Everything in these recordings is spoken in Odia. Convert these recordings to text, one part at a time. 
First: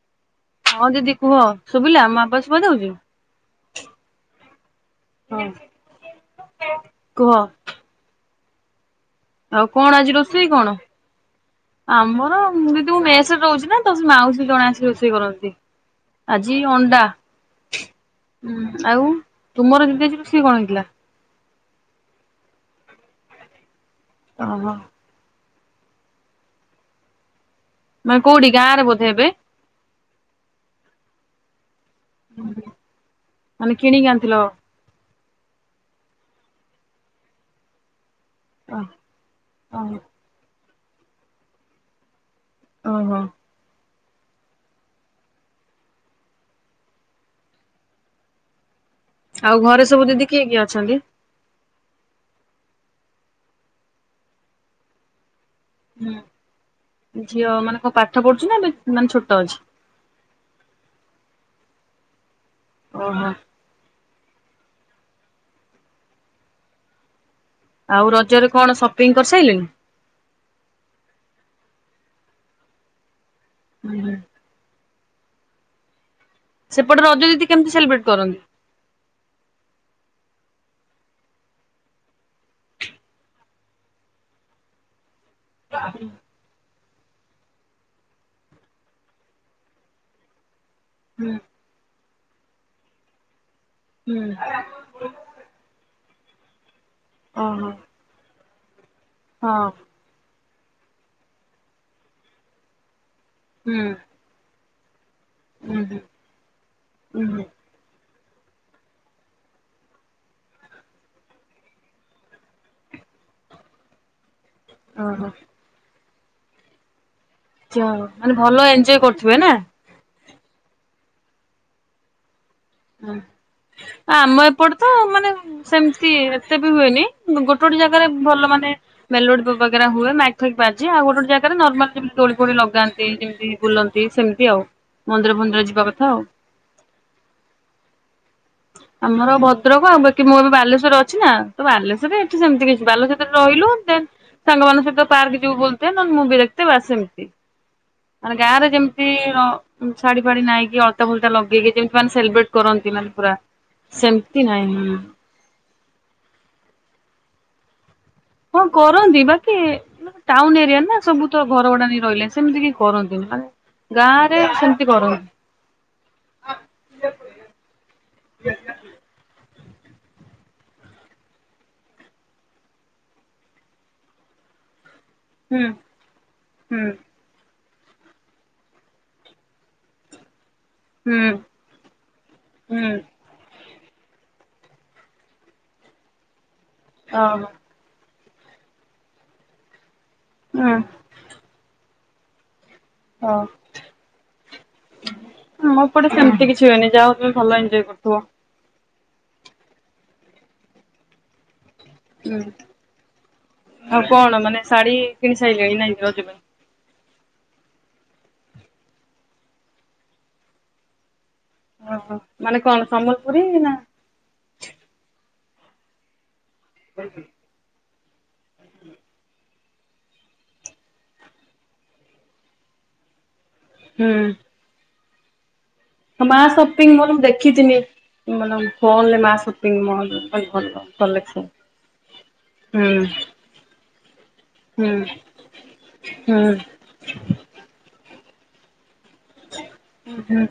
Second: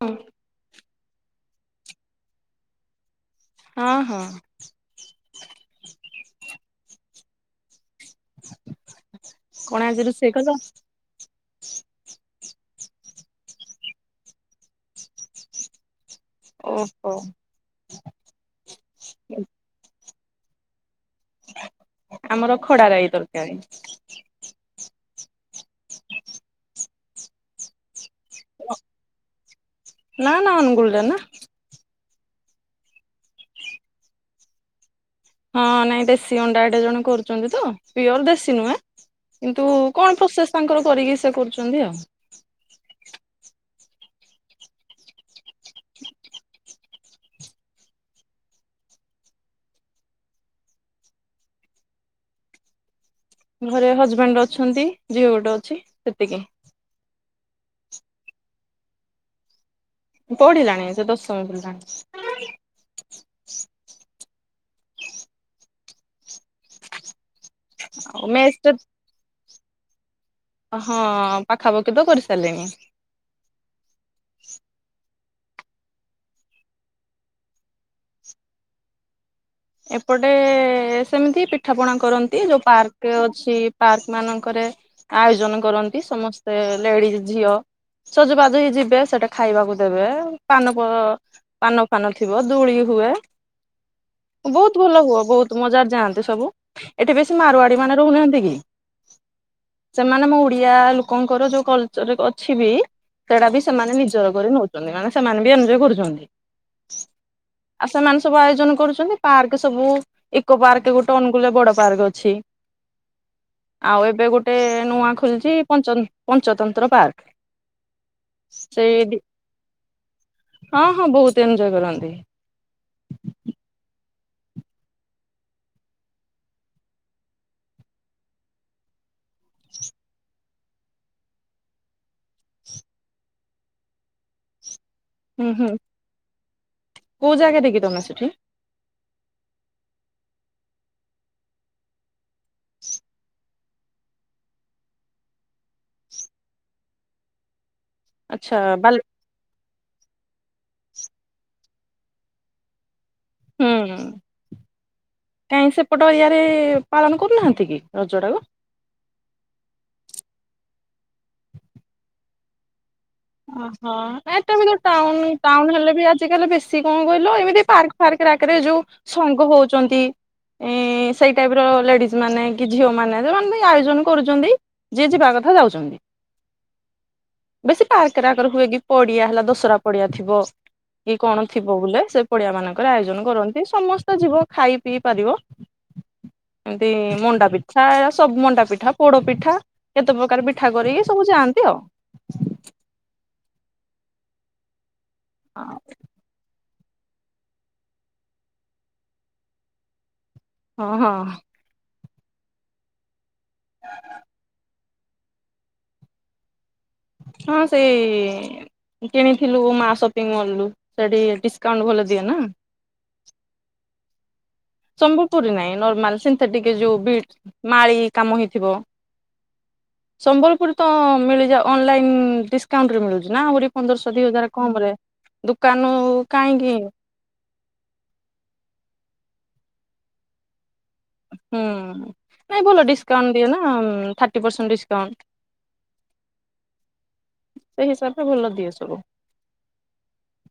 ହଁ। ହଁ ଦିଦି କୁହ ଶୁଭିଲା ମୋ ଆବଦ୍ ଶୁଭାଯାଉଛି? ହଁ ହଁ। ହଁ କୁହ? ଆଉ କଣ ଆଜି ରୁଷେଇ ରୋଷେଇ କଲ? କଣ? ଆମର ଦିଦି ମୁଁ ମେସରେ ରହୁଛି ନା ତ ସେ ମାଉସୀ ଜଣେ ଆସିି ରୋଷେଇ କରନ୍ତି। ଆଜି ଅଣ୍ଡା ଓହୋ ଉଁ ଆଉ ତୁମର ଦିଦି ଆଜି ରୋଷେଇ କଣ ହେଇଥିଲା? ଆମର ଖଡା ରାଇ ତରକାରୀ। ଓହୋ। ମାନେ କୋଉଠି ଗାଁରେ ବୋଧେ ଏବେ? ନାଁ ନାଁ ଅନୁଗୁଲରେନା। ମାନେ କିଣିକି ଆଣିଥିଲ? ହଁ ନାଇଁ ଦେଶୀ ଅଣ୍ଡା ଏଟେ ଜଣ କରୁଛନ୍ତି ତ ପିଓର ଦେଶୀ ନୁଁ କିନ୍ତୁ ଓହୋ କଣ ପ୍ରୋସେସ ତାଙ୍କର କରିକି ସେ କରୁଛନ୍ତି ଆଉ। ଓହୋ। ଆଉ ଘରେ ସବୁ ଦିଦି କିଏ କିଏ ଅଛନ୍ତି? ଘରେ ହଜବାଣ୍ଡ ଅଛନ୍ତି। ଝିଅ ଗୋଟେ ଅଛି। ହୁଁ ସେତିକି ଝିଅ ମାନେ କଣ ପାଠ ପଢୁଛୁ ନା ଏ ମାନେ ଛୋଟ ଅଛି? ପଢିଲାଣି ସେ ଦଶମ ପଢିଲାଣି। ଓହୋ। ଆଉ ରଜରେ ମେସ୍ ରେ କଣ ସପିଂ କରିସାରିଲଣି? ହଁ ପାଖାପାଖି ତ କରିସାରିଲଣି। ହୁଁ। ସେପଟେ ରଜ ଦିଦି କେମିତି ସେଲିବ୍ରେଟ୍ କରନ୍ତି? ଏପଟେ ସେମିତି ପିଠାପଣା କରନ୍ତି ଯୋଉ ପାର୍କ ଅଛି ପାର୍କ ମାନଙ୍କରେ ଆୟୋଜନ କରନ୍ତି ସମସ୍ତେ ଲେଡିଜ ଝିଅ ସଜବାଜ ହେଇ କି ଯିବେ ସେଠି ଖାଇବାକୁ ଦେବେ। ପାନ ହୁଁ ପାନ ଫାନ ଥିବ ଦୋଳି ହୁଏ। ହୁଁ। ବହୁତ ଭଲ ହୁଅ ବହୁତ ମଜାରେ ଯାଆନ୍ତି ସବୁ ଏଠି ବେଶୀ ଓହୋ। ମାରଆଡି ମାନେ ରହୁନାହାନ୍ତି କି? ହଁ। ସେମାନେ ମୋ ଓଡିଆ ଲୋକଙ୍କର ଯୋଉ କଲଚର ଅଛି ବି ସେଟା ବି ହୁଁ ସେମାନେ ନିଜର କରି ନଉ ମାନେ ସେମାନେ ବି ଉଁ ଏନଜୟ ହୁଁ କରୁଛନ୍ତି ଉଁ ହୁଁ ଆଉ ସେମାନେ ସବୁ ଆୟୋଜନ କରୁଛନ୍ତି। ପାର୍କ ସବୁ ଇକୋ ପାର୍କ ଗୋଟେ ଅନୁକୂଳରେ ବଡ ପାର୍କ ଅଛି। ଆଉ ଏବେ ଗୋଟେ ନୂଆ ଓହୋ। ଖୋଲିଛି ପଞ୍ଚ ପଞ୍ଚତନ୍ତ୍ର ପାର୍କ ମାନେ ଭଲ ଏନଞଜୟ ସେଇ ଦି କରୁଥିବେ ନା? ହଁ ହଁ ବହୁତ ଏନଞଜୟ କରନ୍ତି। ହ ଆମ ଏପଟେ ତ ମାନେ ସେମିତି ଏତେ ବି ହୁଏନି ଗୋଟେ ଗୋଟେ ଜାଗାରେ ଭଲ ମାନେ ମେଲୋଡି ବଗରା ହୁଏ ମାଇକି ଫାଇକି ବାଜେ ଆଉ ଗୋଟେ ଗୋଟେ ଜାଗାରେ ନମାଲତି ଦୋଳି ଫୋଳି ଲଗାନ୍ତି ଯେମିତି ବୁଲନ୍ତି ସେମିତି ଆଉ ମନ୍ଦିର ଭନ୍ଦିର ଯିବା କଥା ଆଉ। କଉ ଜାଗାରେ କି ତମେ ସେଠି? ଆମର ଭଦ୍ରକ ଆଉ ବାକି ମୁଁ ଏବେ ବାଲେଶ୍ଵର ଅଛି। ନା ତ ବାଲେଶ୍ଵରରେ ଏଠି ସେମିତି କିଛି ବାଲେଶ୍ଵର ରହିଲୁ ଦେନ ସାଙ୍ଗମାନାନଙ୍କ ସହିତ ପାର୍କ ଯିବୁ ବୋେ ନହେଲେ ମୁଁ ବି ଦେଖେ ବାସ ସେମିତି। ମାନେ ଆଚ୍ଛା ଗାଁରେ ବାଲି ଯେମିତି ଶାଢୀ ଫାଢି ନାଇଁକି ଅଳତା ଫଲଟା ଲଗେଇକି ଯେମିତି ମାନେ ସେଲିବ୍ରେଟ କରନ୍ତି ମାନେ ପୁରା ସେମତି ନାହିଁ। କାଇ ସେପଟ ଏରିଆରେ ପାଳନ କରୁନାହାନ୍ତି କି ରଜଟାକୁ? ହଁ କରନ୍ତି ବାକି ଟାଉନ ଏରିଆ ନା ସବୁ ତ ଘର ଭଡା ନେଇ ରହିଲେ ସେମିତି କି କରନ୍ତିନି ଓହୋ ଗାଁରେ ଏଟା ବି ତ ସେମିତି କରନ୍ତି। ଟାଉନ ଟାଉନ ହେଲେ ବି ଆଜି କାଲି ବେଶୀ କଣ କହିଲ ଏମିତି ପାର୍କ ଫାର୍କ ଆଗରେ ଯୋଉ ସଙ୍ଗ ହଉଛନ୍ତି। ଏ ସେଇ ଟାଇପର ଲେଡିଜ ମାନେ କି ଝିଅ ମାନେ ସେମାନେ ବି ଆୟୋଜନ କରୁଛନ୍ତି। ଯିଏ ଯିବାକ ହୁଁ ହୁଁ। ବେଶୀ ପାର୍କ ଆକାର ହୁଏ କି ପଡିଆ ହେଲା ଦୋସରା ପଡିଆ ଥିବ କି ହୁଁ କଣ ଥିବ ବୋଲେ ସେ ପଡିଆମାନଙ୍କରେ ହୁଁ ଆୟୋଜନ କରନ୍ତି ସମସ୍ତେ ଯିବ ଖାଇ ପିଇ ପାରିବ। ଏମତି ଓହୋ ମଣ୍ଡା ପିଠା ସବୁ ମଣ୍ଡା ପିଠା ପୋଡ ପିଠା କେତେ ପ୍ରକାର ପିଠା ହୁଁ କରିକି ସବୁ ଯାଆନ୍ତି ଆଉ ମୋ ପଟେ ସେମତି କିଛି ହୁଏନି ଯାହା ହୁଏ ଭଲ ଏନଜଏ କରୁଥିବ। ହଁ ହଁ। ହୁଁ ଆଉ କଣ ମାନେ ଶାଢୀ କିଣି ସାଇଲେଣି ନାଇଁ ରଜ ପାଇଁ? ହଁ ସେଇ କିଣିଥିଲୁ ମା ସପିଙ୍ଗ ମଲ୍ ରୁ ସେଠି ଡିସ୍ ଓହୋ ମାନେ କଣ ସମ୍ବଲପୁରୀ ନା ସମ୍ବଲପୁରୀ ନାଇଁ ନର୍ମାଲ୍ ସନ୍ଥେଟିକ୍ ଏ ଯୋଉ ବିଟ୍ସ୍ ମାଳି କାମ ହେଇଥିବ। ସମ୍ବଲପୁରୀ ତ ମିଳିଯା ଅନଲାଇନ୍ ଡିସକାଉଣ୍ଟରେ ମିଳୁଚି ନା ଆହୁରି ହୁଁ ପନ୍ଦରଶଅ ଦୁଇ ହଜାର କମ୍ ରେ ଦୁକାନୁ ହ ମା ସପିଙ୍ଗ ମଲ୍ ମୁଁ ଦେଖିତିଲି ମାନ ଫୋନ ରେ ମା ସପିଙ୍ଗ ମଲ୍ ଭଲ୍ ଭଲ କଲେକ୍ସନ। ହୁଁ ନାଇଁ ଭଲ ହୁଁ। ଡିସକାଉଣ୍ଟ ଦିଏ ନା ଥାର୍ଟି ପରସେଣ୍ଟ୍ ହୁଁ ଡିସକାଉଣ୍ଟ ହୁଁ। ଏଇ ହିସାବରେ ଭଲ ଦିଏ ସବୁ ହୁଁ।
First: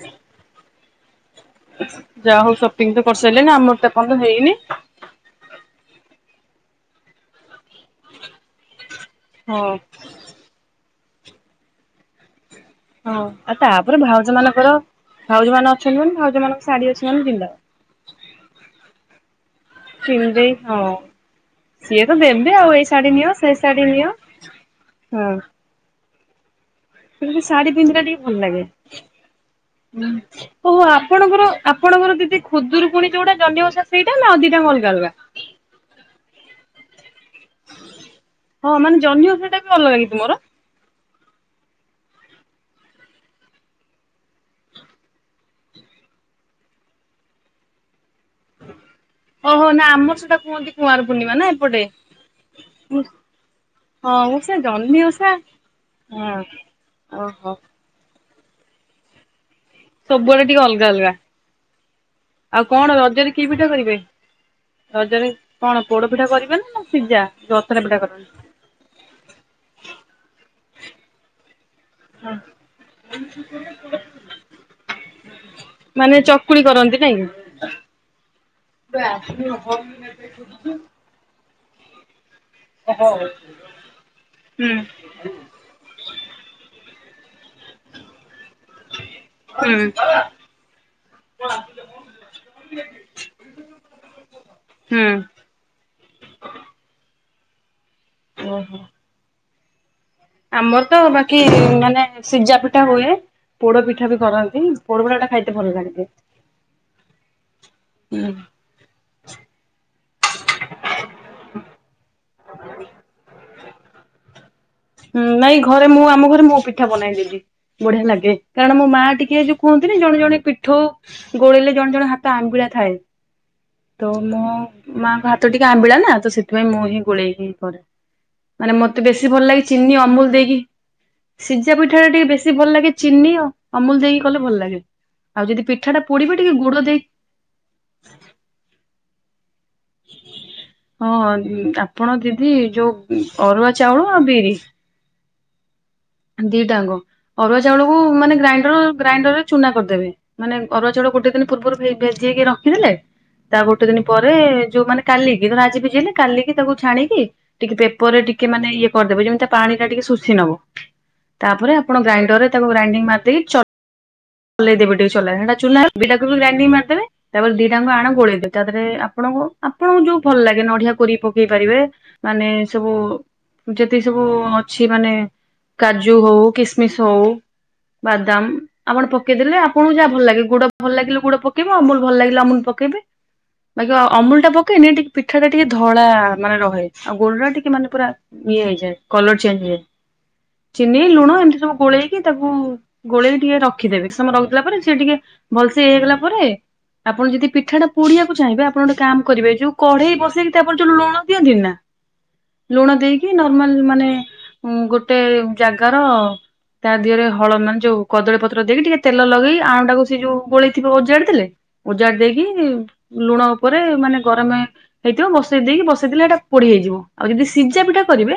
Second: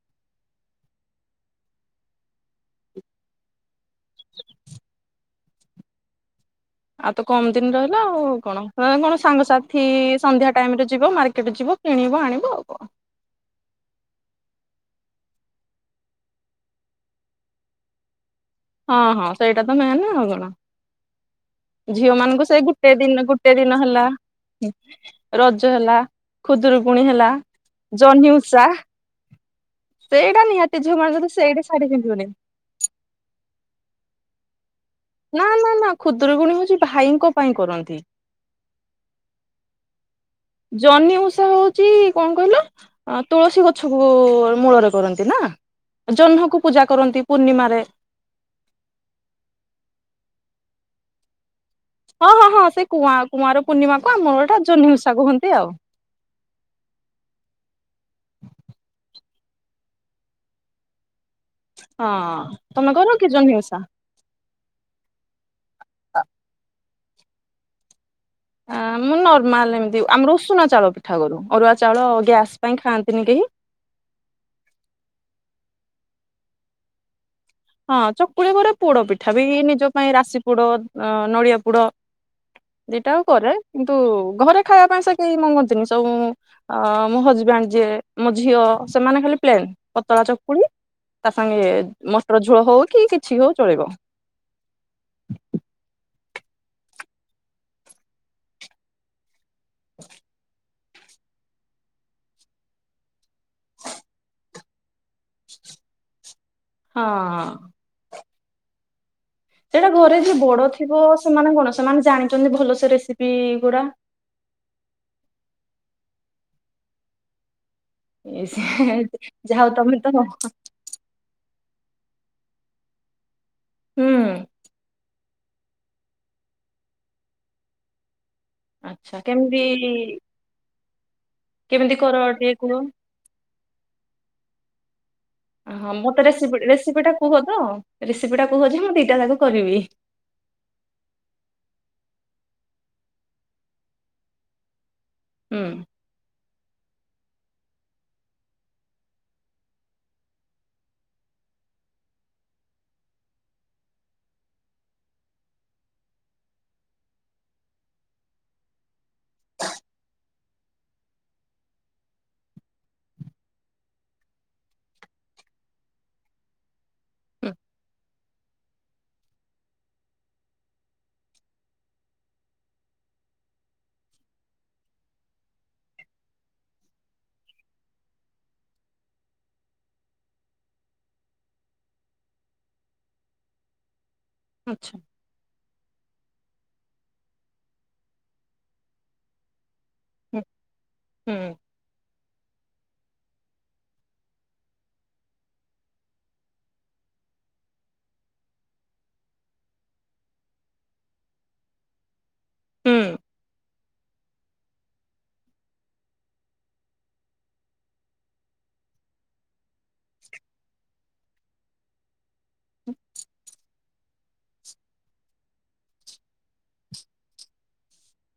ଯାଆ ହଉ ସପିଙ୍ଗ୍ ତ କରସାଇଲେ ନା ଆମର ତ [unintelligible] ତ ହେଇନି। ଆଉ ତ କମ୍ ଦିନ୍ ରହିଲା ଆଉ କଣ ଏଁ କଣ ହଁ ସାଙ୍ଗସାଥି ଇଏସ୍ ସନ୍ଧ୍ୟା ଟାଇମ୍ ରେ ଯିବ ମାର୍କେଟ ଯିବ କିଣିବ ଆଣିବ ଆଉ କଣ? ହଁ ଆଉ ତାପରେ ଭାଉଜ ମାନଙ୍କର ଭାଉଜ ମାନ ଅଛନ୍ତି ମାନେ ଭାଉଜ ମାନଙ୍କ ଶାଢୀ ଅଛି ଆମେ ପିନ୍ଧ୍ ଦବା। ହଁ ହଁ ସେଇଟା ତ ମେନେ ଆଉ କଣ? କିଣିଦେଇ ହଁ ସିଏ ତ ଝିଅ ମାନଙ୍କୁ ଦେବେ ସେ ଆଉ ଏଇ ଗୁଟେ ଶାଢୀ ଦିନ ନିଅ ସେ ଗୁଟେ ଦିନ ଶାଢୀ ହେଲା ନିଅ ଉଁ ହଁ ରଜ ହେଲା ଖୁଦୁରୁକୁଣୀ ସେ ହେଲା ଶାଢୀ ପିନ୍ଧିଲା ଟିକେ ଭଲ ଲାଗେ। ଜହ୍ନିଉଷା ସେଇଟା ନିହାତି ଝିଅ ମାନଙ୍କର ସେଇଡା ଶାଢ଼ୀ ପିନ୍ଧିବନେଇ। ଖୁଦୁରୁକୁଣୀ ଯୋଉଟା ଜହ୍ନିଓଷା ସେଇଟା ନା ଅ ଦିଟା ଯାକଁ ଅଲଗା ଅଲଗା? ନା- ନା- ନା ଖୁଦୁରୁକୁଣୀ ହଉଚି ଭାଇଙ୍କ ପାଇଁ କରନ୍ତି। ହଁ ମାନେ ଜହ୍ନି ଓଷା ଟା ବି ଅଲଗା କି ତୁମର? ଜହ୍ନି ଉଷା ହଉଚି କଁ କହିଲ? ଆଁ ତୁଳସୀ ଗଛକୁ ମୂଳରେ କରନ୍ତି ନା? ଜହ୍ନକୁ ପୂଜା କରନ୍ତି ପୂର୍ଣ୍ଣିମାରେ ଓହୋ ନା ଆମର ସେଟା କୁହନ୍ତି କୁଆଁର ପୂର୍ଣ୍ଣିମା ନା ଏପଟେ ହଁ ହଁ ହଁ ସେ କୁଆଁ କୁଆଁର ପୂର୍ଣ୍ଣିମାକୁ ହଁ ଆମ ମୁଁ ସେ ପଟେ ଜହ୍ନି ଉଷା ଓଷା କୁହନ୍ତି ଆଉ। ହଁ ଓହୋ। ସବୁଆଡେ ଟିକେ ଅଲଗା ଅଲଗା। ହଁ ଅଁ। ଆଉ କଣ ରଜରେ କି ପିଠା କରିବେ? ରଜରେ କଣ ପୋଡ ପିଠା କରିବେ ନା ସିଜା ଯୋଉ ଅଥରା ପିଠା କରନ୍ତି। ଆ ମୁଁ ନର୍ମାଲ୍ ଏମତି ଆମର ଉଷୁନା ଚାଉଳ ପିଠା କରୁ। ଅରୁଆ ଚାଉଳ ଗ୍ୟାସ୍ ପାଇଁ ଖାଆନ୍ତିନି କେହି ମାନେ ଚକୁଳି କରନ୍ତି ନାଇଁ କି? ହଁ ଚକୁଳି ପଡେ ପୋଡ ପିଠା ବି ନିଜ ପାଇଁ ରାଶି ପୁଡ ଅଁ ନଡିଆ ପୁଡ ଦିଟାଉ କରେ କିନ୍ତୁ ଘରେ ହୁଁ ଖାଇଆ ପାଇଁ ସେ କେଇ ମଙ୍ଗନ୍ତିନି ସବୁ ମୁଁ ଆ ମୋ ହଜବାଣ୍ଡ୍ ଯିଏ ମୋ ଝିଅ ସେମାନେ ଖାଲି ପ୍ଲେନ୍ ହୁଁ ପତଳା ଚକୁଳି ତା ସାଙ୍ଗେ ମଟର ଝୋଳ ହଉ କି କିଛି ହଉ ଚଳିବ। ହୁଁ। ଓହୋ ହ ଆମର ତ ବାକି ମାନେ ସିଜା ପିଠା ହୁଏ। ପୋଡ ପିଠା ବି କରନ୍ତି। ପୋଡପିଠା ଟା ଖାଇତେ ଭଲ ଲାଗେ। ହଁଁ। ହୁଁ। ସେଟା ଘରେ ଯିଏ ବଡ ଥିବ ସେମାନେ କଣ ସେମାନେ ଜାଣିଛନ୍ତି ଭଲ ସେ ରେସିପି ଗୁଡା। ହଁ ନାଇଁ ଘରେ ମୁଁ ଆମ ଘରେ ମୁଁ ପିଠା ବନାଏ ଦିଦି। ବଢିଆ ଲାଗେ। ଏ ସେ କାରଣ ମୋ ମା ଟିକେ ଯୋଉ ଯାହା ହଉ କୁହନ୍ତିନି ତମେ ତ ଜଣେ ଜଣେ ପିଠଉ ଗୋଳେଇଲେ ଜଣେ ଜଣ ହାତ ଆମ୍ବିଳା ଥାଏ। ତ ମୋ ହୁଁ ମାଙ୍କ ହାତ ତ ଟିକେ ଆମ୍ବିଳା ନା, ତ ସେଥିପାଇଁ ମୁଁ ହିଁ ଗୋଳେଇକି ହିଁ କରେ। ମାନେ ମତେ ଆଚ୍ଛା ବେଶୀ ଭଲ କେମିତି ଲାଗେ ଚିନି, ଅମୁଲ ଦେଇକି ସିଝା କେମିତି ପିଠା ଟା କର ଟିକେ ବେଶୀ କୁହ? ଭଲ ଲାଗେ ଚିନି ଆ ଅମୁଲ ଦେଇକି କଲେ ଭଲ ଲାଗେ। ଆଉ ଯଦି ହଁ ପିଠା ଟା ମତେ ପୋଡିବ ଟିକେ ରେସିପି ଗୁଡ ରେସିପି ଦେଇ ଟା କୁହ ତ ରେସିପି ଟା କୁହ ଯେ, ମୁଁ ଦିଟା ଯାକ କରିବି। ହଁ ଆପଣ ଦିଦି ଯୋଉ ଅରୁଆ ଚାଉଳ ଆଉ ବିରି ହୁଁ। ଦିଟା ଯାଙ୍କ ଅରୁଆ ଚାଉଳକୁ ମାନେ ଗ୍ରାଇଣ୍ଡର ଗ୍ରାଇଣ୍ଡରରେ ଚୁନା କରିଦେବେ। ମାନେ ଅରୁଆ ଚାଉଳ ଗୋଟେ ଦିନ ପୂର୍ବରୁ ଭେ ଭେଯେଇକି ରଖିଥିଲେ ତା ଗୋଟେ ଦିନ ପରେ ଯୋଉ ମାନେ କାଲିକି ଧର ରାଜି ଭିଜେଇଲି କାଲିକି ତାକୁ ଛାଣିକି ଟିକେ ପେପର ରେ ଟିକେ ମାନେ ଇଏ କରିଦେବ ଯେମିତି ପାଣି ଟା ଟିକେ ଶୋଷି ନବ। ତାପରେ ଆପଣ ଗ୍ରାଇଣ୍ଡର ରେ ତାକୁ ଗ୍ରାଇଣ୍ଡିଂ ମାରଦେଇକି ଚ ଚଲେଇ ଦେବେ ଟିକେ ଚଲାରେ। ହେଟା ଗ୍ରାଇଣ୍ଡିଙ୍ଗ ମାରିଦେବେ। ହୁଁ ତାପରେ ଦିଟାଙ୍କୁ ଆଣ ଗୋଳେଇଦବେ ତା ଦେହରେ ଆପଣ ଆପଣଙ୍କୁ ଯୋଉ ଭଲ ଲାଗେ ନଡିଆ କୋରିକି ପକେଇ ପାରିବେ। ମାନେ ସବୁ ଯେତିକି ସବୁ ଅଛି ମାନେ କାଜୁ ହଉ, କିସମିଶ ହଉ, ବାଦାମ ଆପଣ ପକେଇଦେଲେ ଆପଣଙ୍କୁ ଯାହା ଭଲ ଲାଗେ ଗୁଡ ଭଲ ଲାଗିଲେ ଗୁଡ ପକେଇବେ। ଅମୁଲ ଭଲ ଲାଗିଲେ ଅମୁଲ ପକେଇବେ। ବାକି ଅମୁଲ ଟା ପକେଇନେ ଆଚ୍ଛା ଟିକେ ପିଠା ଟା ଟିକେ ଧଳା ମାନେ ରହେ। ଆଉ ଗୁଡ ଟା ଟିକେ ମାନେ ପୁରା ଇଏ ହେଇଯାଏ କଲର ଚେଞ୍ଜ ହେଇଯାଏ। ହୁଁ ଚିନି, ହୁଁ ଲୁଣ ଏମିତି ସବୁ ଗୋଳେଇକି ତାକୁ ଗୋଳେଇକି ଟିକେ ରଖ ରଖିଦେବେ। କିଛି ସମୟ ରଖିଥିଲା ପରେ ସିଏ ଟିକେ ଭଲସେ ଇଏ ହେଇଗଲା ପରେ ଆପଣ ଯଦି ପିଠା ଟା ପୋଡିବାକୁ ଚାହିଁବେ, ଆପଣ ଗୋଟେ କାମ କରିବେ ଯୋଉ କଢେଇ ବସେଇକି ତା ଆପଣ ଯୋଉ ଲଣ ଦିଅନ୍ତି ନା? ଲୁଣ ହୁଁ ଦେଇକି ନର୍ମାଲ ମାନେ ଉଁ ଗୋଟେ ଜାଗାର ତା ଦିହରେ ହଳ ମାନେ ଯୋଉ କଦଳୀ ପତ୍ର ତ୍ର ଦେଇକି ଟିକେ ତେଲ ଲଗେଇ ଆଣଟାକୁ ସେ ଯୋଉ ଗୋଳେଇଥିବ ଓଜାଡି ଦେଲେ, ଓଜାଡି ଦେଇକି ଲୁଣ ଉପରେ ମାନେ ଗରମ ହେଇଥିବ ବସେଇ ଦେଇକି ବସେଇଦେଲେ ହେଇଟା ପୋଡି ହେଇଯିବ। ଆଉ ଯଦି ସିଝା ପିଠା କରିବେ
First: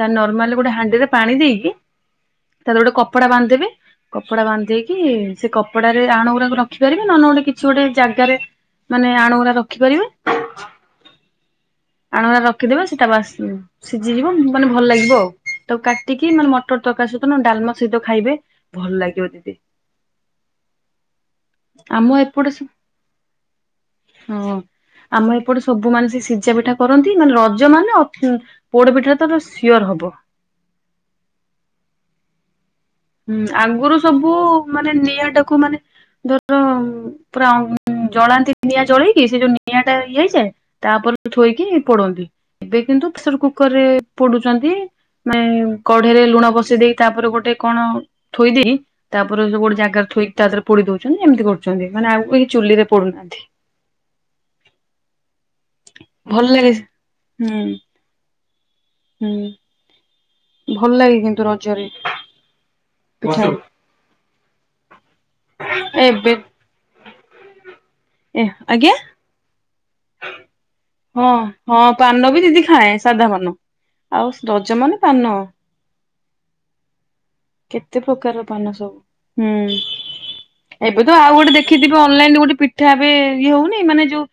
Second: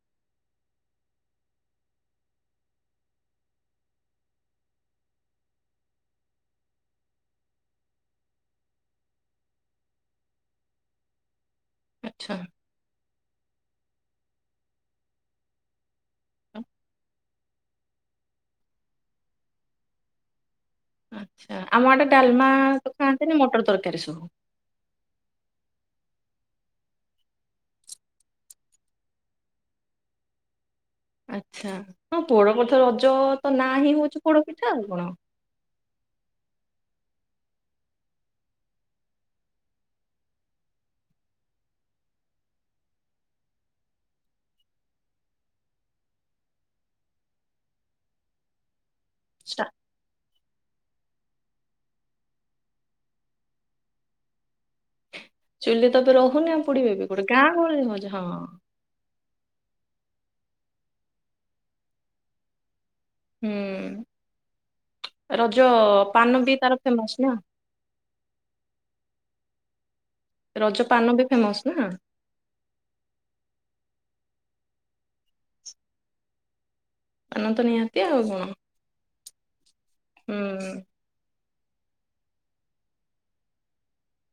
ତା ନର୍ମାଲି ଗୋଟେ ହାଣ୍ଡିରେ ପାଣି ଦେଇକି ତା ଦେହରେ ଗୋଟେ କପଡ଼ା ବାନ୍ଧି ଦେବେ। କପଡା ବାନ୍ଧଦେଇକି ସେ କପଡାରେ ଆଣ ଗୁଡାକୁ ରଖିପାରିବେ ନହେଲେ ଗୋଟେ କିଛି ଗୋଟେ ଜାଗାରେ ମାନେ ଆଣଗୁୁରା ରଖିପାରିବେ। [inaudible] ଆଣଗୁରା ରଖିଦେବେ। ସେଟା ବାସ ସିଝିଯିବ ମାନେ ଭଲ ଲାଗିବ ଆଉ। ତାକୁ କାଟିକି ମାନେ ମଟର ତରକାରୀ ସହିତ ଡାଲମା ସହିତ ଖାଇବେ। ଭଲ ଲାଗିବ ଦିଦି। ଆମ ଆଡ଼େ ଡାଲମା ତ ଖାଆନ୍ତିନି ମଟର ତରକାରୀ ସବୁ। ହଁ ଆମ ଏପଟେ ସବୁ ମାନେ ସେ ସିଝା ପିଠା କରନ୍ତି। ମାନେ ରଜ ମାନେ ଅ ପୋଡ ପିଠା ତର ସିଓର ହବ। ଆଛା। ହୁଁ ଆଗରୁ ସବୁ ମାନେ ନିଆଁଟାକୁ ମାନେ ଧର ପୁରା ଜଳାନ୍ତି ନିଆଁ ଜଳେଇକି ସେ ଯୋଉ ନିଆଁ ଟା ଇଏ ହେଇଯାଏ। ତା ପରେ ଥୋଇକି ପୋଡନ୍ତି। ଏବେ କିନ୍ତୁ ପ୍ରେସର କୁକରରେ ପୋଡୁଛନ୍ତି। ମାନେ କଢେରେ ଲୁଣ ବସେଇ ଦେଇ ତାପରେ ଗୋଟେ କଣ ଥୋଇଦେଇ ତା ପରେ ସେ ଷ୍ଟା- ଗୋଟେ ଜାଗାରେ ଥୋଇ ତା ଦେହରେ ପୋଡି ଦଉଛନ୍ତି। ଏମିତି କରୁଛନ୍ତି ମାନେ ଆଉ କେଇ ଚୁଲିରେ ପୋଡୁନାହାନ୍ତି। ଚୁଲି ତ ଏବେ ଭଲ ରହୁନି ଆଉ ଲାଗେ ପୁଡିବେ ବି ହୁଁ କୋଉଠି? ହୁଁ। ଭଲ ଲାଗେ କିନ୍ତୁ ରଜରେ। ପିଠା ହୁଁ ରଜ ଏବେ ପାନ ବି ତାର ଫେମସ୍ ନା। ଏ ଆଜ୍ଞା। ରଜ ପାନ ହଁ ବି ଫେମସ ହଁ ନା ପାନ ବି ଦିଦି ଖାଏଁ ସାଧା ପାନ। ଆଉ ରଜ ମାନେ ପାନ। ପାନ ତ ନିହାତି କେତେ ଆଉ ପ୍ରକାରର କଣ ପାନ ସବୁ। ହୁଁ। ହୁଁ ଏବେ ତ ଆଉ ଗୋଟେ ଦେଖ୍ ଖିଥିବେ ଅନଲାଇନରେ ଗୋଟେ ପିଠା ଏବେ ଇଏ ହଉନି ମାନେ ଯୋଉ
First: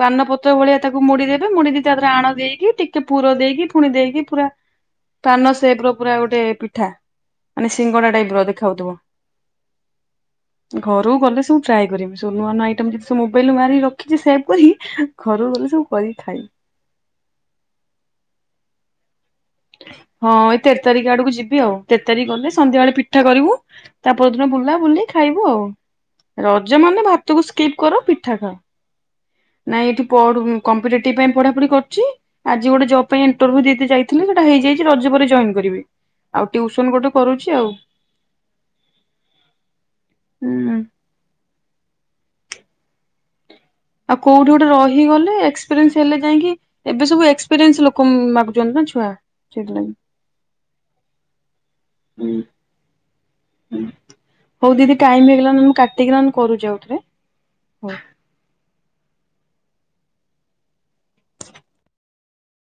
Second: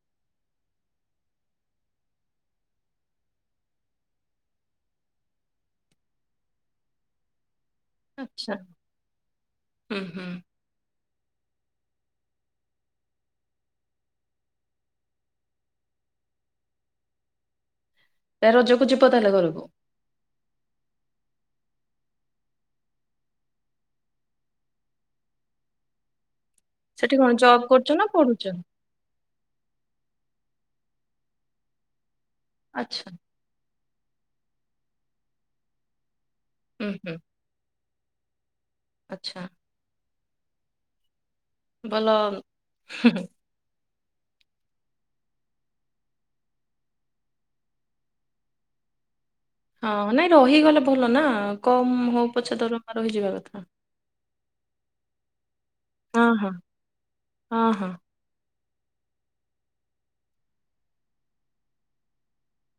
ପାନ ପତ୍ର ଭଳିଆ ତାକୁ ମୋଡିଦେବେ। ମୋଡକି ତା ପରେ ଆଣ ଦେଇକି ଟିକେ ପୁର ଦେଇକି ପୁଣି ଦେଇକି ପୁରା ପାନ ସେପର ପୁରା ଗୋଟେ ପିଠା। ମାନେ ସିଙ୍ଗଡା ଟାଇପର ଆଚ୍ଛା ଦେଖାଉଥିବ। ହୁଁ ହୁଁ ଘରକୁ ଗଲେ ସବୁ ଟ୍ରାଏ କରିବି। ସବୁ ନୂଆ ନୂଆ ଆଇଟମ୍ କି ସବୁ ମୋବାଇଲ୍ ମାରିକି ରଖିଛି ସେଭ୍। କଲି। ଘରୁକୁ ଗଲେ ସବୁ କରି ଖାଇବି। ତ ରଜକୁ ଯିବ ତାହେଲେ ଘରକୁ। ହଁ ଏଇ ତେର ତାରିଖ ଆଡକୁ ଯିବି ଆଉ। ତେର ତାରିଖ ଗଲେ ସନ୍ଧ୍ୟା ବେଳେ ପିଠା କରିବୁ। ତା ପରଦିନ ବୁଲା ବୁଲି ଖାଇବୁ ଆଉ। ରଜ ମାନେ ସେଠି କଣ ଭାତକୁ ଜବ୍ ସ୍କିପ୍ କରୁଛ କର ନା ପିଠା ପଢୁଛ ଖାଅ। ନାଇଁ ଏଇଠି କମ୍ପିଟେଟିଭ୍ ପାଇଁ ପଢାପଢି କରୁଛି। ଆଜି ଗୋଟେ ଜବ୍ ଆଚ୍ଛା ପାଇଁ ଇନଟରଭିୟୁ ଦେଇତେ ଯାଇଥିଲି ସେଟା ହେଇଯାଇଛି ରଜ ପରେ ଜଏନ୍ କରିବି। ଆଉ ହୁଁ ଟ୍ୟୁସନ୍ ଗୋଟେ ହୁଁ କରୁଛି। [unintelligible] ଆଚ୍ଛା। ଉଁ। ଗଲ ଆଉ କୋଉଠି ଗୋଟେ ରହିଗଲେ ଏକ୍ସପେରିଏନ୍ସ ହେଲେ ଯାଇକି ଏବେ ସବୁ ଏକ୍ସପେରିଏନ୍ସ ଲୋକ ମାଗୁଛନ୍ତି ନା ଛୁଆ। ହଁ ସେଥିଲାଗି ନାଇଁ ରହିଗଲେ ଭଲ ନା। କମ ହଉ ପଛେ ଦରମା ରହିଯିବା କଥା। ହଉ ଦିଦି ଟାଇମ୍ ହେଇଗଲାଣି ମୁଁ ହଁ କାଟିକିନି ହଁ କରୁଛି ଆଉ ଥରେ। ହଁ ହଁ